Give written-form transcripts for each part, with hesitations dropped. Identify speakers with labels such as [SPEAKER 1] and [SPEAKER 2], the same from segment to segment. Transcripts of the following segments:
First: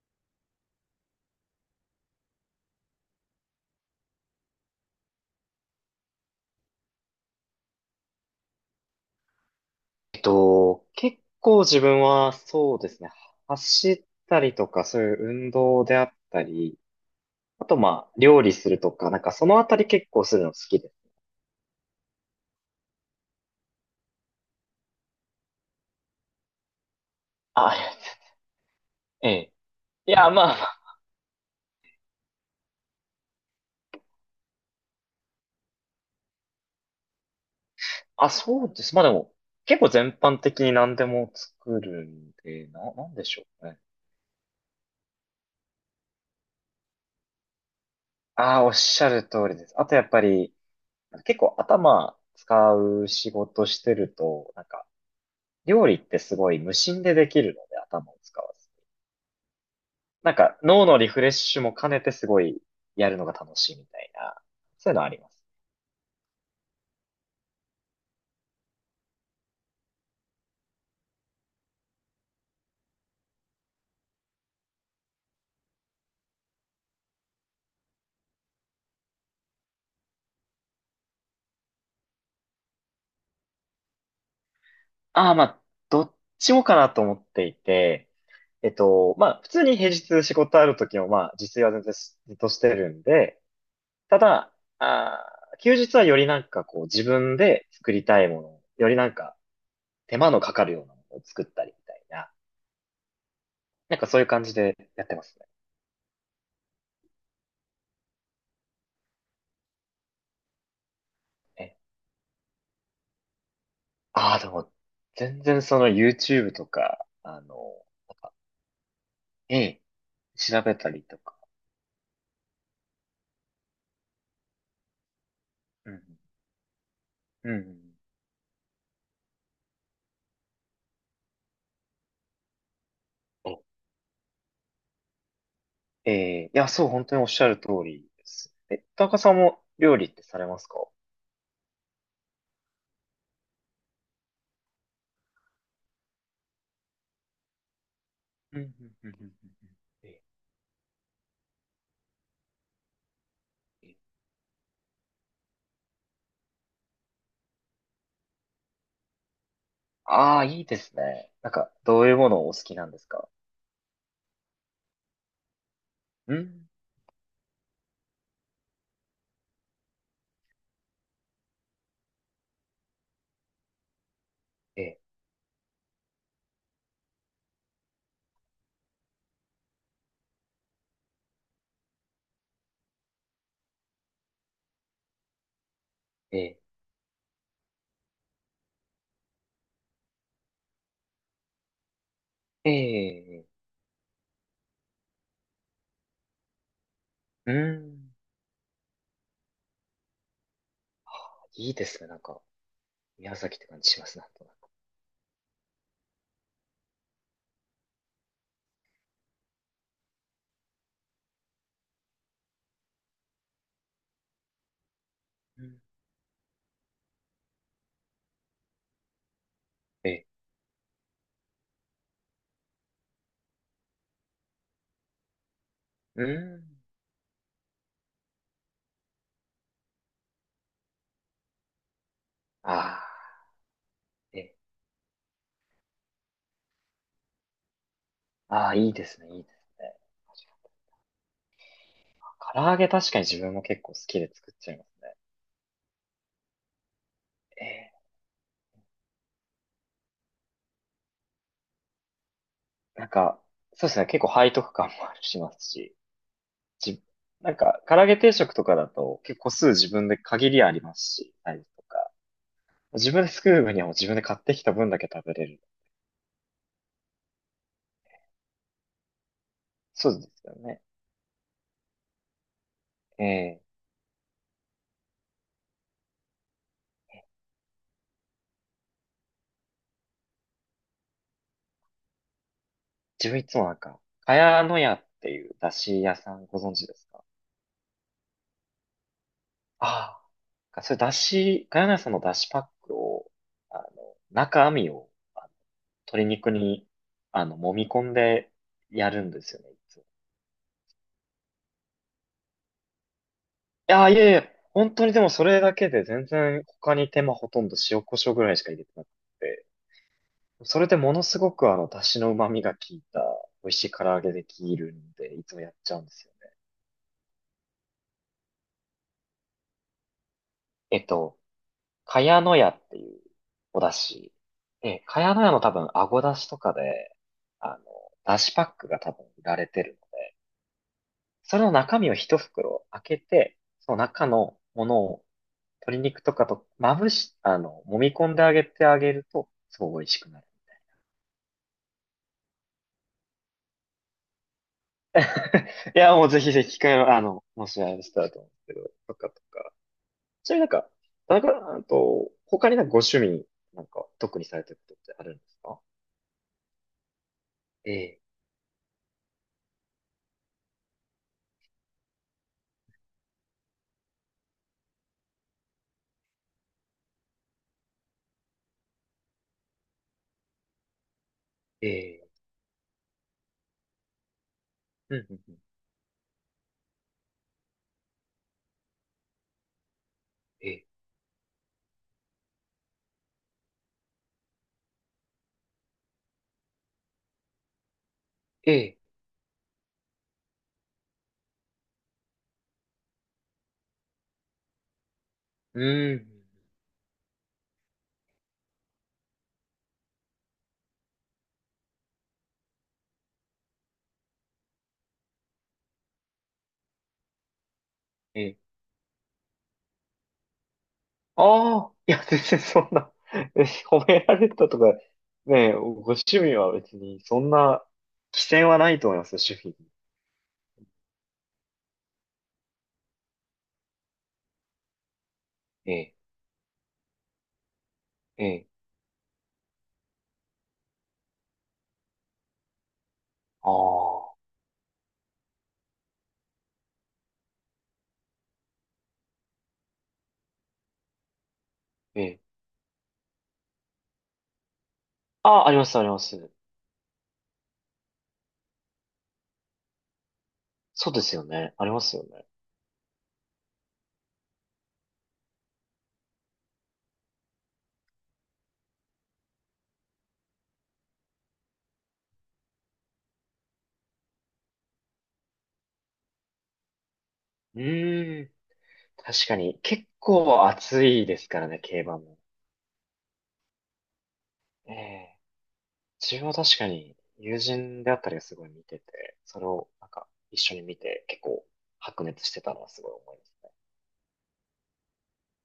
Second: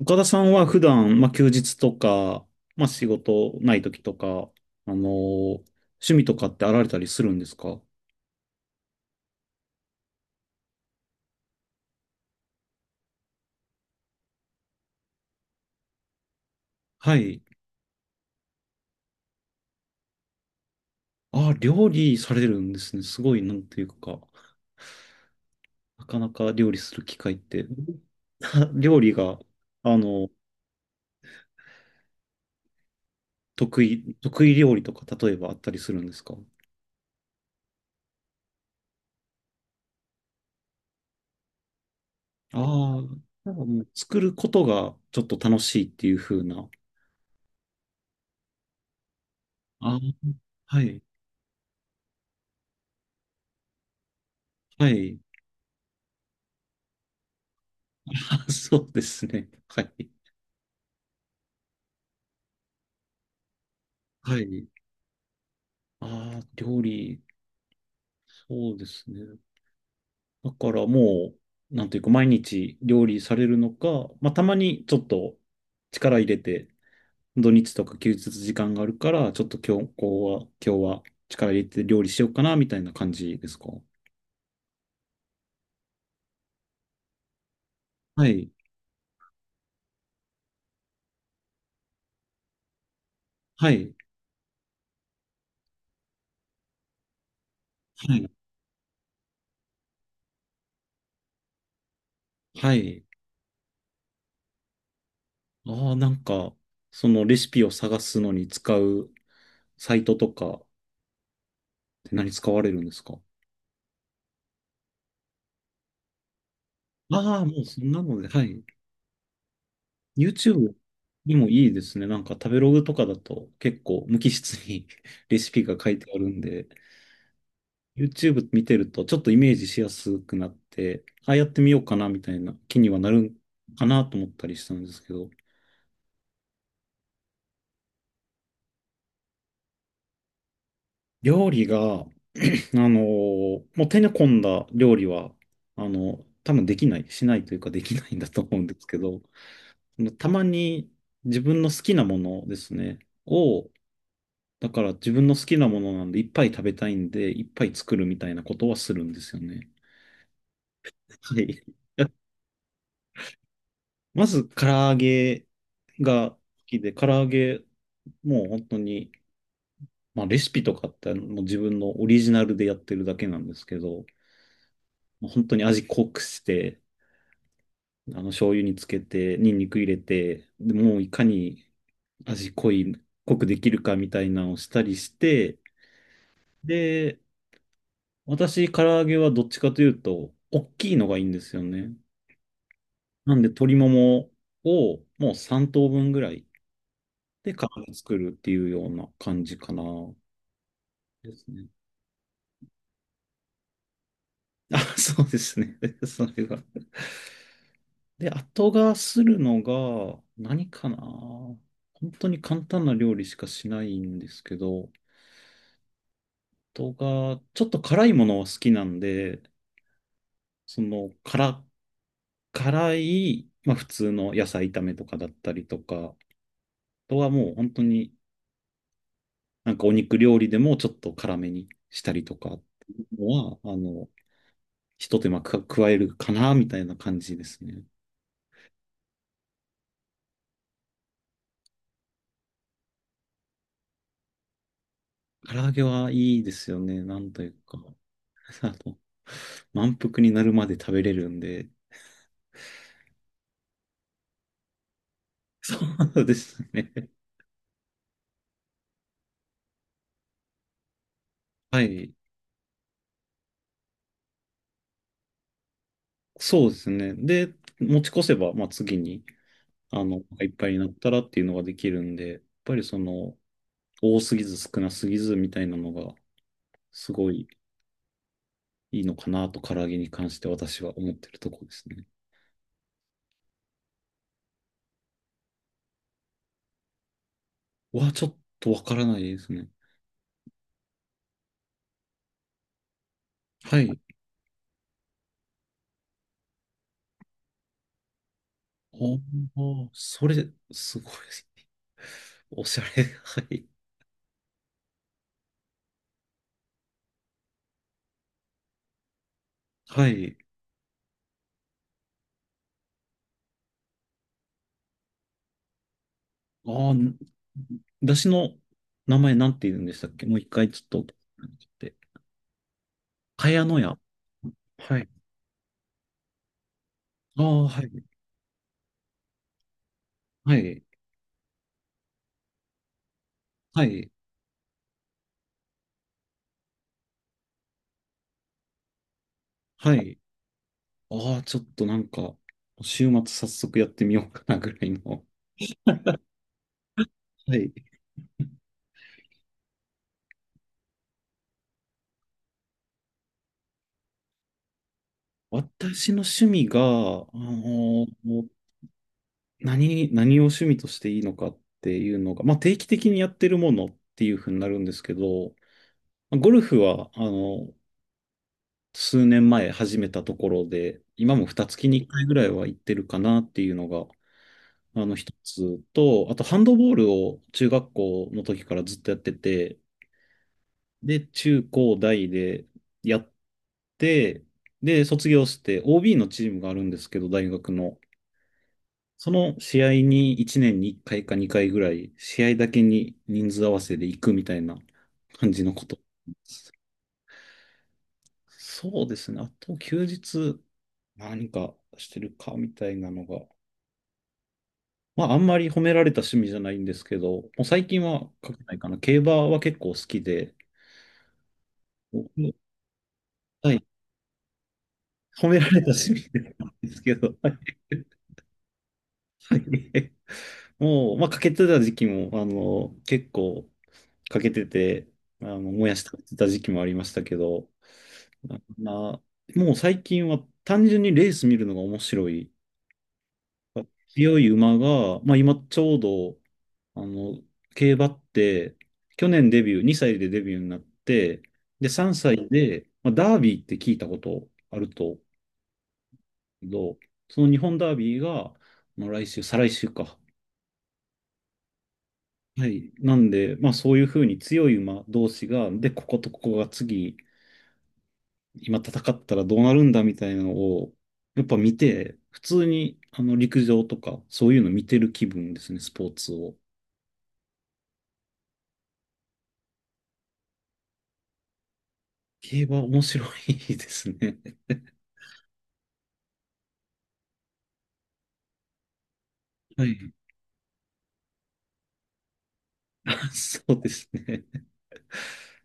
[SPEAKER 1] 岡田さんは普段、まあ、休日とか、まあ、仕事ない時とか、あのー趣味とかってあられたりするんですか？
[SPEAKER 2] 結構自分はそうですね、走ったりとか、そういう運動であったり、
[SPEAKER 1] はい。
[SPEAKER 2] あとまあ、料理するとか、そのあたり結構するの好きです。
[SPEAKER 1] あ、料理されるんですね。すごい、なんていうか、なかなか料理する機会って。
[SPEAKER 2] あ、ありがとうございます。
[SPEAKER 1] 料理
[SPEAKER 2] え
[SPEAKER 1] が、
[SPEAKER 2] え。
[SPEAKER 1] あ
[SPEAKER 2] いや、
[SPEAKER 1] の、
[SPEAKER 2] まあ、
[SPEAKER 1] 得意料理とか、例えばあったりするんですか？
[SPEAKER 2] あ、そうです。まあでも、結構全般的に何でも作るん
[SPEAKER 1] あ
[SPEAKER 2] で、
[SPEAKER 1] あ
[SPEAKER 2] なん
[SPEAKER 1] ー、
[SPEAKER 2] でしょ
[SPEAKER 1] なんか
[SPEAKER 2] うね。
[SPEAKER 1] もう作ることがちょっと楽しいっていう風な。
[SPEAKER 2] ああ、おっしゃる通りです。あと
[SPEAKER 1] ああ、
[SPEAKER 2] やっぱり、
[SPEAKER 1] はい、
[SPEAKER 2] 結構頭使う仕事してると、
[SPEAKER 1] はい。
[SPEAKER 2] 料理ってすごい無心でできるので、頭を使
[SPEAKER 1] あ、
[SPEAKER 2] わず。
[SPEAKER 1] そうですね。はい。
[SPEAKER 2] なんか脳のリフレッシュも兼ねてすごいやるのが楽しいみたいな、
[SPEAKER 1] はい。
[SPEAKER 2] そういうのはあります。
[SPEAKER 1] ああ、料理、そうですね。だからもう、なんというか、毎日料理されるのか、まあ、たまにちょっと力入れて、土日とか休日時間があるから、ちょっと今日、こうは、今日は力入れて料理しようかな、みたいな感じですか？
[SPEAKER 2] ああ、まあ、どっちもかなと思っていて、
[SPEAKER 1] はい、
[SPEAKER 2] まあ、普通に平日仕事ある時も、まあ、自炊は全然ずっとしてるんで、
[SPEAKER 1] はい、
[SPEAKER 2] ただ、あー休日はよりなんかこう自分で作り
[SPEAKER 1] は
[SPEAKER 2] たい
[SPEAKER 1] い、
[SPEAKER 2] もの、よりなんか手間のかかるようなものを作ったりみたいな、
[SPEAKER 1] はい。
[SPEAKER 2] なんかそういう感じでやってます
[SPEAKER 1] ああ、なんか、そのレシピを探すのに使うサイトとかっ
[SPEAKER 2] ね。
[SPEAKER 1] て何使われるんですか？
[SPEAKER 2] ああ、でも、全然その YouTube とか、
[SPEAKER 1] ああもうそんなので、はい。
[SPEAKER 2] ええ、調
[SPEAKER 1] YouTube
[SPEAKER 2] べたりと
[SPEAKER 1] に
[SPEAKER 2] か。
[SPEAKER 1] もいいですね。なんか食べログとかだと結構無機質に レシピが書
[SPEAKER 2] う
[SPEAKER 1] い
[SPEAKER 2] ん。
[SPEAKER 1] てあるんで、
[SPEAKER 2] うん。
[SPEAKER 1] YouTube 見てるとちょっとイメージしやすくなって、ああやってみようかなみたいな気にはなる
[SPEAKER 2] お、
[SPEAKER 1] かなと思ったりしたんですけど、
[SPEAKER 2] ええ、いや、そう、本当におっしゃる通りです。え、田中さんも料理ってされますか？
[SPEAKER 1] 料理が、あのもう手の込んだ料理は、多分できない、しないというかできないんだと思
[SPEAKER 2] う
[SPEAKER 1] う
[SPEAKER 2] んう
[SPEAKER 1] ん
[SPEAKER 2] ん
[SPEAKER 1] で
[SPEAKER 2] う
[SPEAKER 1] す
[SPEAKER 2] ん
[SPEAKER 1] け
[SPEAKER 2] うん。
[SPEAKER 1] ど、
[SPEAKER 2] うんうん。え
[SPEAKER 1] たまに自分の好きなものですね、を
[SPEAKER 2] え。
[SPEAKER 1] だから自分の好きなものなんでいっぱい食べたいんで、いっぱい作るみたいなことはするんですよね。
[SPEAKER 2] ああ、いいですね。
[SPEAKER 1] は
[SPEAKER 2] なん
[SPEAKER 1] い。
[SPEAKER 2] か、どう いうものをお好きなんですか？
[SPEAKER 1] まず唐揚げが
[SPEAKER 2] う
[SPEAKER 1] 好
[SPEAKER 2] ん。
[SPEAKER 1] きで、唐揚げもう本当に、まあ、レシピとかってもう自分のオリジナルでやってるだけなんですけど、
[SPEAKER 2] ええ、
[SPEAKER 1] もう本当に味濃くして、醤油につけて、ニンニク入れて、でもういかに味濃い、濃くできるかみたいなのをしたりして、
[SPEAKER 2] え
[SPEAKER 1] で、私、唐揚げはどっちかというと、大きいのがいいんですよね。
[SPEAKER 2] え、
[SPEAKER 1] なん
[SPEAKER 2] ええ、
[SPEAKER 1] で鶏ももをもう3等分ぐらい
[SPEAKER 2] う
[SPEAKER 1] で皮を
[SPEAKER 2] ん。
[SPEAKER 1] 作るっていうような感じかな。ですね。
[SPEAKER 2] いいですね。なんか、宮崎って感じしますね、なんとなく。
[SPEAKER 1] あ、そうですね。それが。で、後がするのが何かな。本当に簡単な料理しかしないんですけど、
[SPEAKER 2] うん。
[SPEAKER 1] 後がちょっと辛いものは好きなんで、
[SPEAKER 2] ええ、
[SPEAKER 1] その辛、辛い、まあ普通の野菜炒めとかだったりとか、あ
[SPEAKER 2] うん。
[SPEAKER 1] とはもう本当になんかお肉料理でもちょっと辛めにしたりとかっ
[SPEAKER 2] あ
[SPEAKER 1] てい
[SPEAKER 2] あ、
[SPEAKER 1] うのは、
[SPEAKER 2] ええ、
[SPEAKER 1] ひと手間か加えるかな、みたいな感じですね。
[SPEAKER 2] ああ、いいですね、いいですね。唐揚げ確かに自分も結構好きで作っちゃいますね。
[SPEAKER 1] 唐揚げはいいですよね。なんという
[SPEAKER 2] え
[SPEAKER 1] か。
[SPEAKER 2] え。
[SPEAKER 1] あの、満腹になるまで食べれるんで。
[SPEAKER 2] なんか、そうですね、結構背徳感もあるします
[SPEAKER 1] そ
[SPEAKER 2] し、
[SPEAKER 1] うです
[SPEAKER 2] じ、
[SPEAKER 1] ね。
[SPEAKER 2] なんか、唐揚げ定食とかだと結構個数自分で限りありますし、サイズ
[SPEAKER 1] は
[SPEAKER 2] とか。
[SPEAKER 1] い。
[SPEAKER 2] 自分で作る分にはもう自分で買ってきた分だけ食べれる。
[SPEAKER 1] そうですね。で、持ち越せば、まあ、次に、
[SPEAKER 2] そうです
[SPEAKER 1] いっ
[SPEAKER 2] よ
[SPEAKER 1] ぱいに
[SPEAKER 2] ね。
[SPEAKER 1] なったらっていうのができるんで、やっぱり
[SPEAKER 2] ええ。
[SPEAKER 1] 多すぎず少なすぎずみたいなのが、すごいいいのかなと、唐揚げに関して私は思ってるところですね。
[SPEAKER 2] 自分いつもなんか、かやのやっていう出汁屋さんご存知ですか？
[SPEAKER 1] はちょっとわからないですね。
[SPEAKER 2] ああ。それ出汁、かやのやさんの出汁パックを、あ
[SPEAKER 1] は
[SPEAKER 2] の、
[SPEAKER 1] い。
[SPEAKER 2] 中身を、あの鶏肉に、あの、揉み込んでや
[SPEAKER 1] お
[SPEAKER 2] るんですよね。
[SPEAKER 1] ー、それ、すごい。おしゃれ。はい。
[SPEAKER 2] やー、いやいや、本当にでもそれだけで全然他に手間ほとんど塩コショウぐらいしか入れてなくて、
[SPEAKER 1] はい。
[SPEAKER 2] それでものすごくあの、出汁の旨味が効いた美味しい唐揚げできるんで、いつもやっちゃうんですよね。
[SPEAKER 1] ああ、だしの名前なんて言うんでしたっけ？もう一回ち
[SPEAKER 2] え
[SPEAKER 1] ょっ
[SPEAKER 2] っ
[SPEAKER 1] と。
[SPEAKER 2] と、茅の屋っていう
[SPEAKER 1] 茅野
[SPEAKER 2] お出
[SPEAKER 1] 屋。
[SPEAKER 2] 汁。
[SPEAKER 1] は
[SPEAKER 2] で、
[SPEAKER 1] い。
[SPEAKER 2] 茅の屋の多分、あご出汁とかで、
[SPEAKER 1] ああ、
[SPEAKER 2] あ
[SPEAKER 1] は
[SPEAKER 2] の、
[SPEAKER 1] い。
[SPEAKER 2] 出汁パックが多分売られてるので、
[SPEAKER 1] はい。
[SPEAKER 2] それの中身を一袋開けて、
[SPEAKER 1] は
[SPEAKER 2] その
[SPEAKER 1] い。
[SPEAKER 2] 中のものを鶏肉とかとまぶし、あの、揉み込んであげてあげると、す
[SPEAKER 1] は
[SPEAKER 2] ごい美味
[SPEAKER 1] い。
[SPEAKER 2] しくなる。
[SPEAKER 1] ああ、ちょっとなんか、週末早速やってみようかなぐらいの。
[SPEAKER 2] いや、もうぜひぜひ機会の、あの、
[SPEAKER 1] は
[SPEAKER 2] も
[SPEAKER 1] い。
[SPEAKER 2] しあれしたらと思うんですけど、とかとか。ちなみになんか、田中さんと、他になんかご趣味、なんか、特にされてることってあるんですか？
[SPEAKER 1] 私の趣味が、
[SPEAKER 2] え
[SPEAKER 1] の
[SPEAKER 2] え、
[SPEAKER 1] 何を趣味としていいのかっていうのが、まあ、定期的にやってるものっていうふうになるんですけど、まあゴルフは、数年前始めたところで、今も2月
[SPEAKER 2] え
[SPEAKER 1] に1回
[SPEAKER 2] え、
[SPEAKER 1] ぐらいは行ってるかなっていうのが、あ
[SPEAKER 2] う
[SPEAKER 1] の
[SPEAKER 2] ん、うん、
[SPEAKER 1] 一
[SPEAKER 2] うん。
[SPEAKER 1] つと、あとハンドボールを中学校の時からずっとやってて、
[SPEAKER 2] ええ、
[SPEAKER 1] で、中高大でやって、で、卒業して OB のチームがあるんですけど、大学の。
[SPEAKER 2] ええ、
[SPEAKER 1] その試合に1年に1回か2回ぐらい、試合だけに人数合わせで行くみたいな感じの
[SPEAKER 2] う
[SPEAKER 1] こと。
[SPEAKER 2] ん、
[SPEAKER 1] そうですね。あと休日何かしてるかみたいなのが。まああんまり褒められた趣味じゃないんですけど、もう最近は
[SPEAKER 2] え
[SPEAKER 1] 書
[SPEAKER 2] え。
[SPEAKER 1] けないかな。競馬は結構好きで、
[SPEAKER 2] ああ、いや、全
[SPEAKER 1] 僕
[SPEAKER 2] 然そんな、え、
[SPEAKER 1] はい、
[SPEAKER 2] 褒められたとか、
[SPEAKER 1] 褒めら
[SPEAKER 2] ねえ、
[SPEAKER 1] れ
[SPEAKER 2] ご
[SPEAKER 1] た趣味
[SPEAKER 2] 趣味
[SPEAKER 1] ではな
[SPEAKER 2] は
[SPEAKER 1] いんで
[SPEAKER 2] 別
[SPEAKER 1] すけ
[SPEAKER 2] に、
[SPEAKER 1] ど、
[SPEAKER 2] そ
[SPEAKER 1] は
[SPEAKER 2] ん
[SPEAKER 1] い。
[SPEAKER 2] な、規制はないと思いますよ、
[SPEAKER 1] は
[SPEAKER 2] 趣味に。
[SPEAKER 1] いもう、まあ、かけてた時期も、結構、かけてて、も
[SPEAKER 2] え
[SPEAKER 1] やし
[SPEAKER 2] え、
[SPEAKER 1] 食べてた時期もありましたけど、
[SPEAKER 2] え
[SPEAKER 1] あ
[SPEAKER 2] え、
[SPEAKER 1] まあ、もう最近は単純にレース見るのが面白い。
[SPEAKER 2] ああ、
[SPEAKER 1] 強い馬が、まあ今ちょうど、あの、競馬って、去年デビュー、2歳でデビューになって、で、3
[SPEAKER 2] ええ。
[SPEAKER 1] 歳で、まあ、ダービーって聞いたことあると思う
[SPEAKER 2] ああ、あります、あります。
[SPEAKER 1] けど、その日本ダービーが、まあ、来週、再来週か。
[SPEAKER 2] そうですよね。ありますよね。
[SPEAKER 1] はい。なんで、まあそういうふうに強い馬同士が、で、こことここが次、今戦ったらどうなるんだみたいなのを、やっぱ見て、普通にあの陸上とか、そういうの見てる気分ですね、スポーツを。
[SPEAKER 2] うーん。確かに、結構暑いですからね、競馬も。
[SPEAKER 1] 競馬面白いですね。
[SPEAKER 2] ええ。自分は確かに、友人であったりがすごい見てて、それ
[SPEAKER 1] は
[SPEAKER 2] を
[SPEAKER 1] い。
[SPEAKER 2] なんか一緒に見て、結構白熱してたのはすごい
[SPEAKER 1] あ
[SPEAKER 2] 思います
[SPEAKER 1] そ
[SPEAKER 2] ね。
[SPEAKER 1] うですね。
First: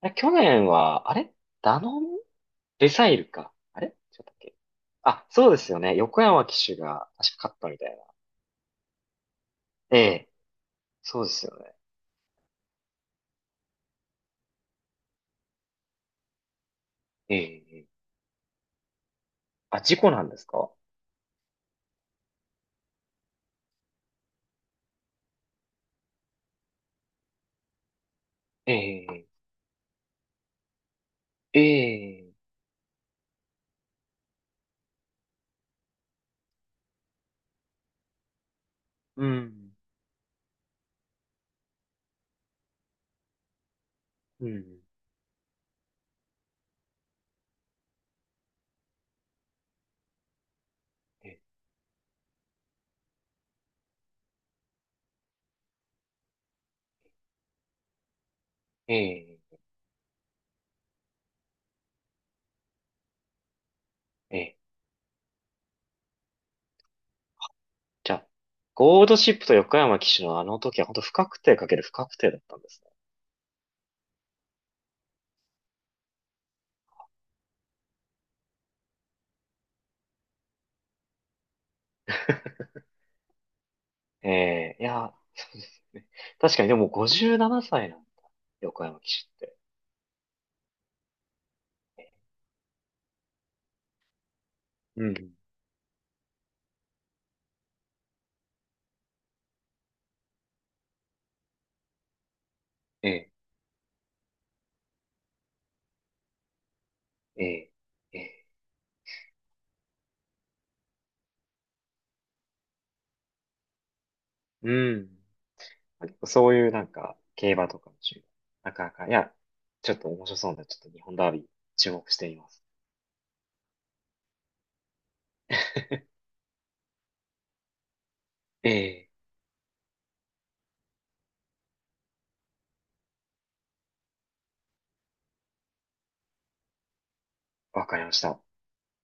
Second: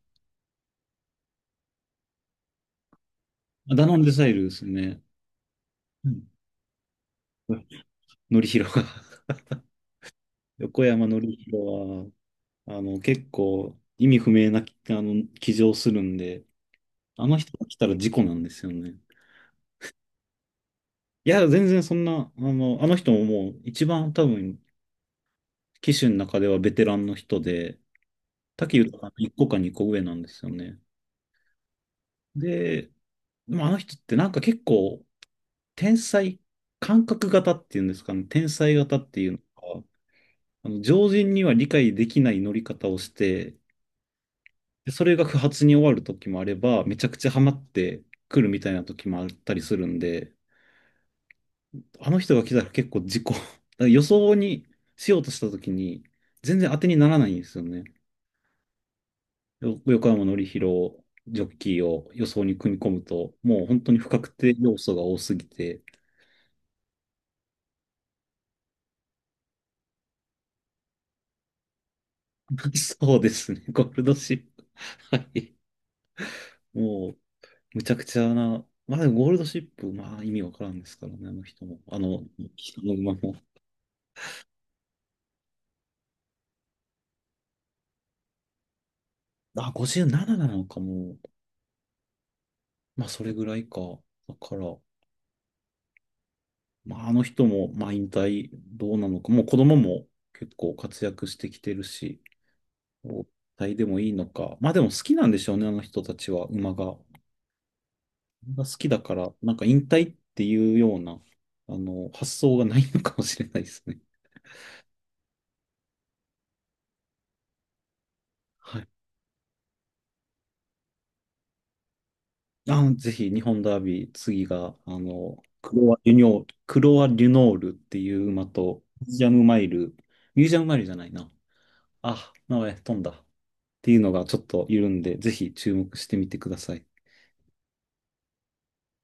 [SPEAKER 2] あれ去年は、あれダノンレサイルか。あ
[SPEAKER 1] ダ
[SPEAKER 2] れ違っ
[SPEAKER 1] ノンデサ
[SPEAKER 2] た
[SPEAKER 1] イ
[SPEAKER 2] っ
[SPEAKER 1] ルで
[SPEAKER 2] け？
[SPEAKER 1] すね。
[SPEAKER 2] あ、そうですよね。
[SPEAKER 1] う
[SPEAKER 2] 横
[SPEAKER 1] ん。
[SPEAKER 2] 山騎手が確か勝ったみたいな。
[SPEAKER 1] のりひろが
[SPEAKER 2] ええ。
[SPEAKER 1] 横山の
[SPEAKER 2] そうで
[SPEAKER 1] り
[SPEAKER 2] す
[SPEAKER 1] ひ
[SPEAKER 2] よ
[SPEAKER 1] ろ
[SPEAKER 2] ね。
[SPEAKER 1] は、結構意味不明な、騎乗するんで、あ
[SPEAKER 2] え
[SPEAKER 1] の人
[SPEAKER 2] え。
[SPEAKER 1] が来
[SPEAKER 2] ええ、
[SPEAKER 1] たら事故なんですよね。
[SPEAKER 2] あ、事故なんですか？
[SPEAKER 1] いや、全然そんな、あの人ももう一番多分騎手の中ではベテランの人で、武豊
[SPEAKER 2] え
[SPEAKER 1] の
[SPEAKER 2] え。
[SPEAKER 1] 1個か2個上なんですよね。
[SPEAKER 2] ええ。
[SPEAKER 1] で、でもあの人ってなんか結構天才、感覚型っていうんですかね、天才型って
[SPEAKER 2] う
[SPEAKER 1] いうの
[SPEAKER 2] ん。
[SPEAKER 1] か、あの常人には理解できない乗り方をして、
[SPEAKER 2] うん。
[SPEAKER 1] でそれが不発に終わる時もあれば、めちゃくちゃハマってくるみたいな時もあったりするんで、
[SPEAKER 2] ええ。
[SPEAKER 1] あの人が来たら結構事故、予想にしようとした時に全然当てにならないんですよね。
[SPEAKER 2] ええ。
[SPEAKER 1] 横山典弘ジョッキーを予想に組み込むと、もう本当に不確
[SPEAKER 2] え
[SPEAKER 1] 定
[SPEAKER 2] え、
[SPEAKER 1] 要素が多すぎて、
[SPEAKER 2] じゃあ、ゴールドシップと横山騎手のあの時は本当不確定かける不確定だったんですね。
[SPEAKER 1] そうですね、ゴールドシップ。はい。もう、むちゃくちゃな、まあでもゴールドシップ、まあ意味わからんですからね、あの人も。人の馬も。
[SPEAKER 2] ええ、いや、そうですね。確かにでも57歳ななさいなんだ。横山騎手って。
[SPEAKER 1] あ、57なななのかも。まあそれぐらいか。だから、
[SPEAKER 2] うん。
[SPEAKER 1] まああの人も、まあ引退どうなのか。もう子供も結構活躍してきてるし、
[SPEAKER 2] え
[SPEAKER 1] 引
[SPEAKER 2] え、
[SPEAKER 1] 退でもいいのか。まあでも好きなんでしょうね、あの人たちは、馬が。
[SPEAKER 2] ええ、ええ。
[SPEAKER 1] が好きだから、なんか引退っていうような、発想がないのかもしれないですね。
[SPEAKER 2] うん。そういうなんか、競馬とかの趣味。な
[SPEAKER 1] は
[SPEAKER 2] か
[SPEAKER 1] い。
[SPEAKER 2] なか、いや、ちょっと面白そうなんで、ちょっと日本ダービー注目しています。
[SPEAKER 1] あ、ぜひ、日本ダービー、次が、クロア・リュノール、クロア・リュノールっていう馬
[SPEAKER 2] え
[SPEAKER 1] と、ミュ
[SPEAKER 2] え、
[SPEAKER 1] ージアムマイル、ミュージアムマイルじゃないな。あ、名前飛んだ。っていうのがちょっといるんで、ぜひ注目してみてください。
[SPEAKER 2] わかりました。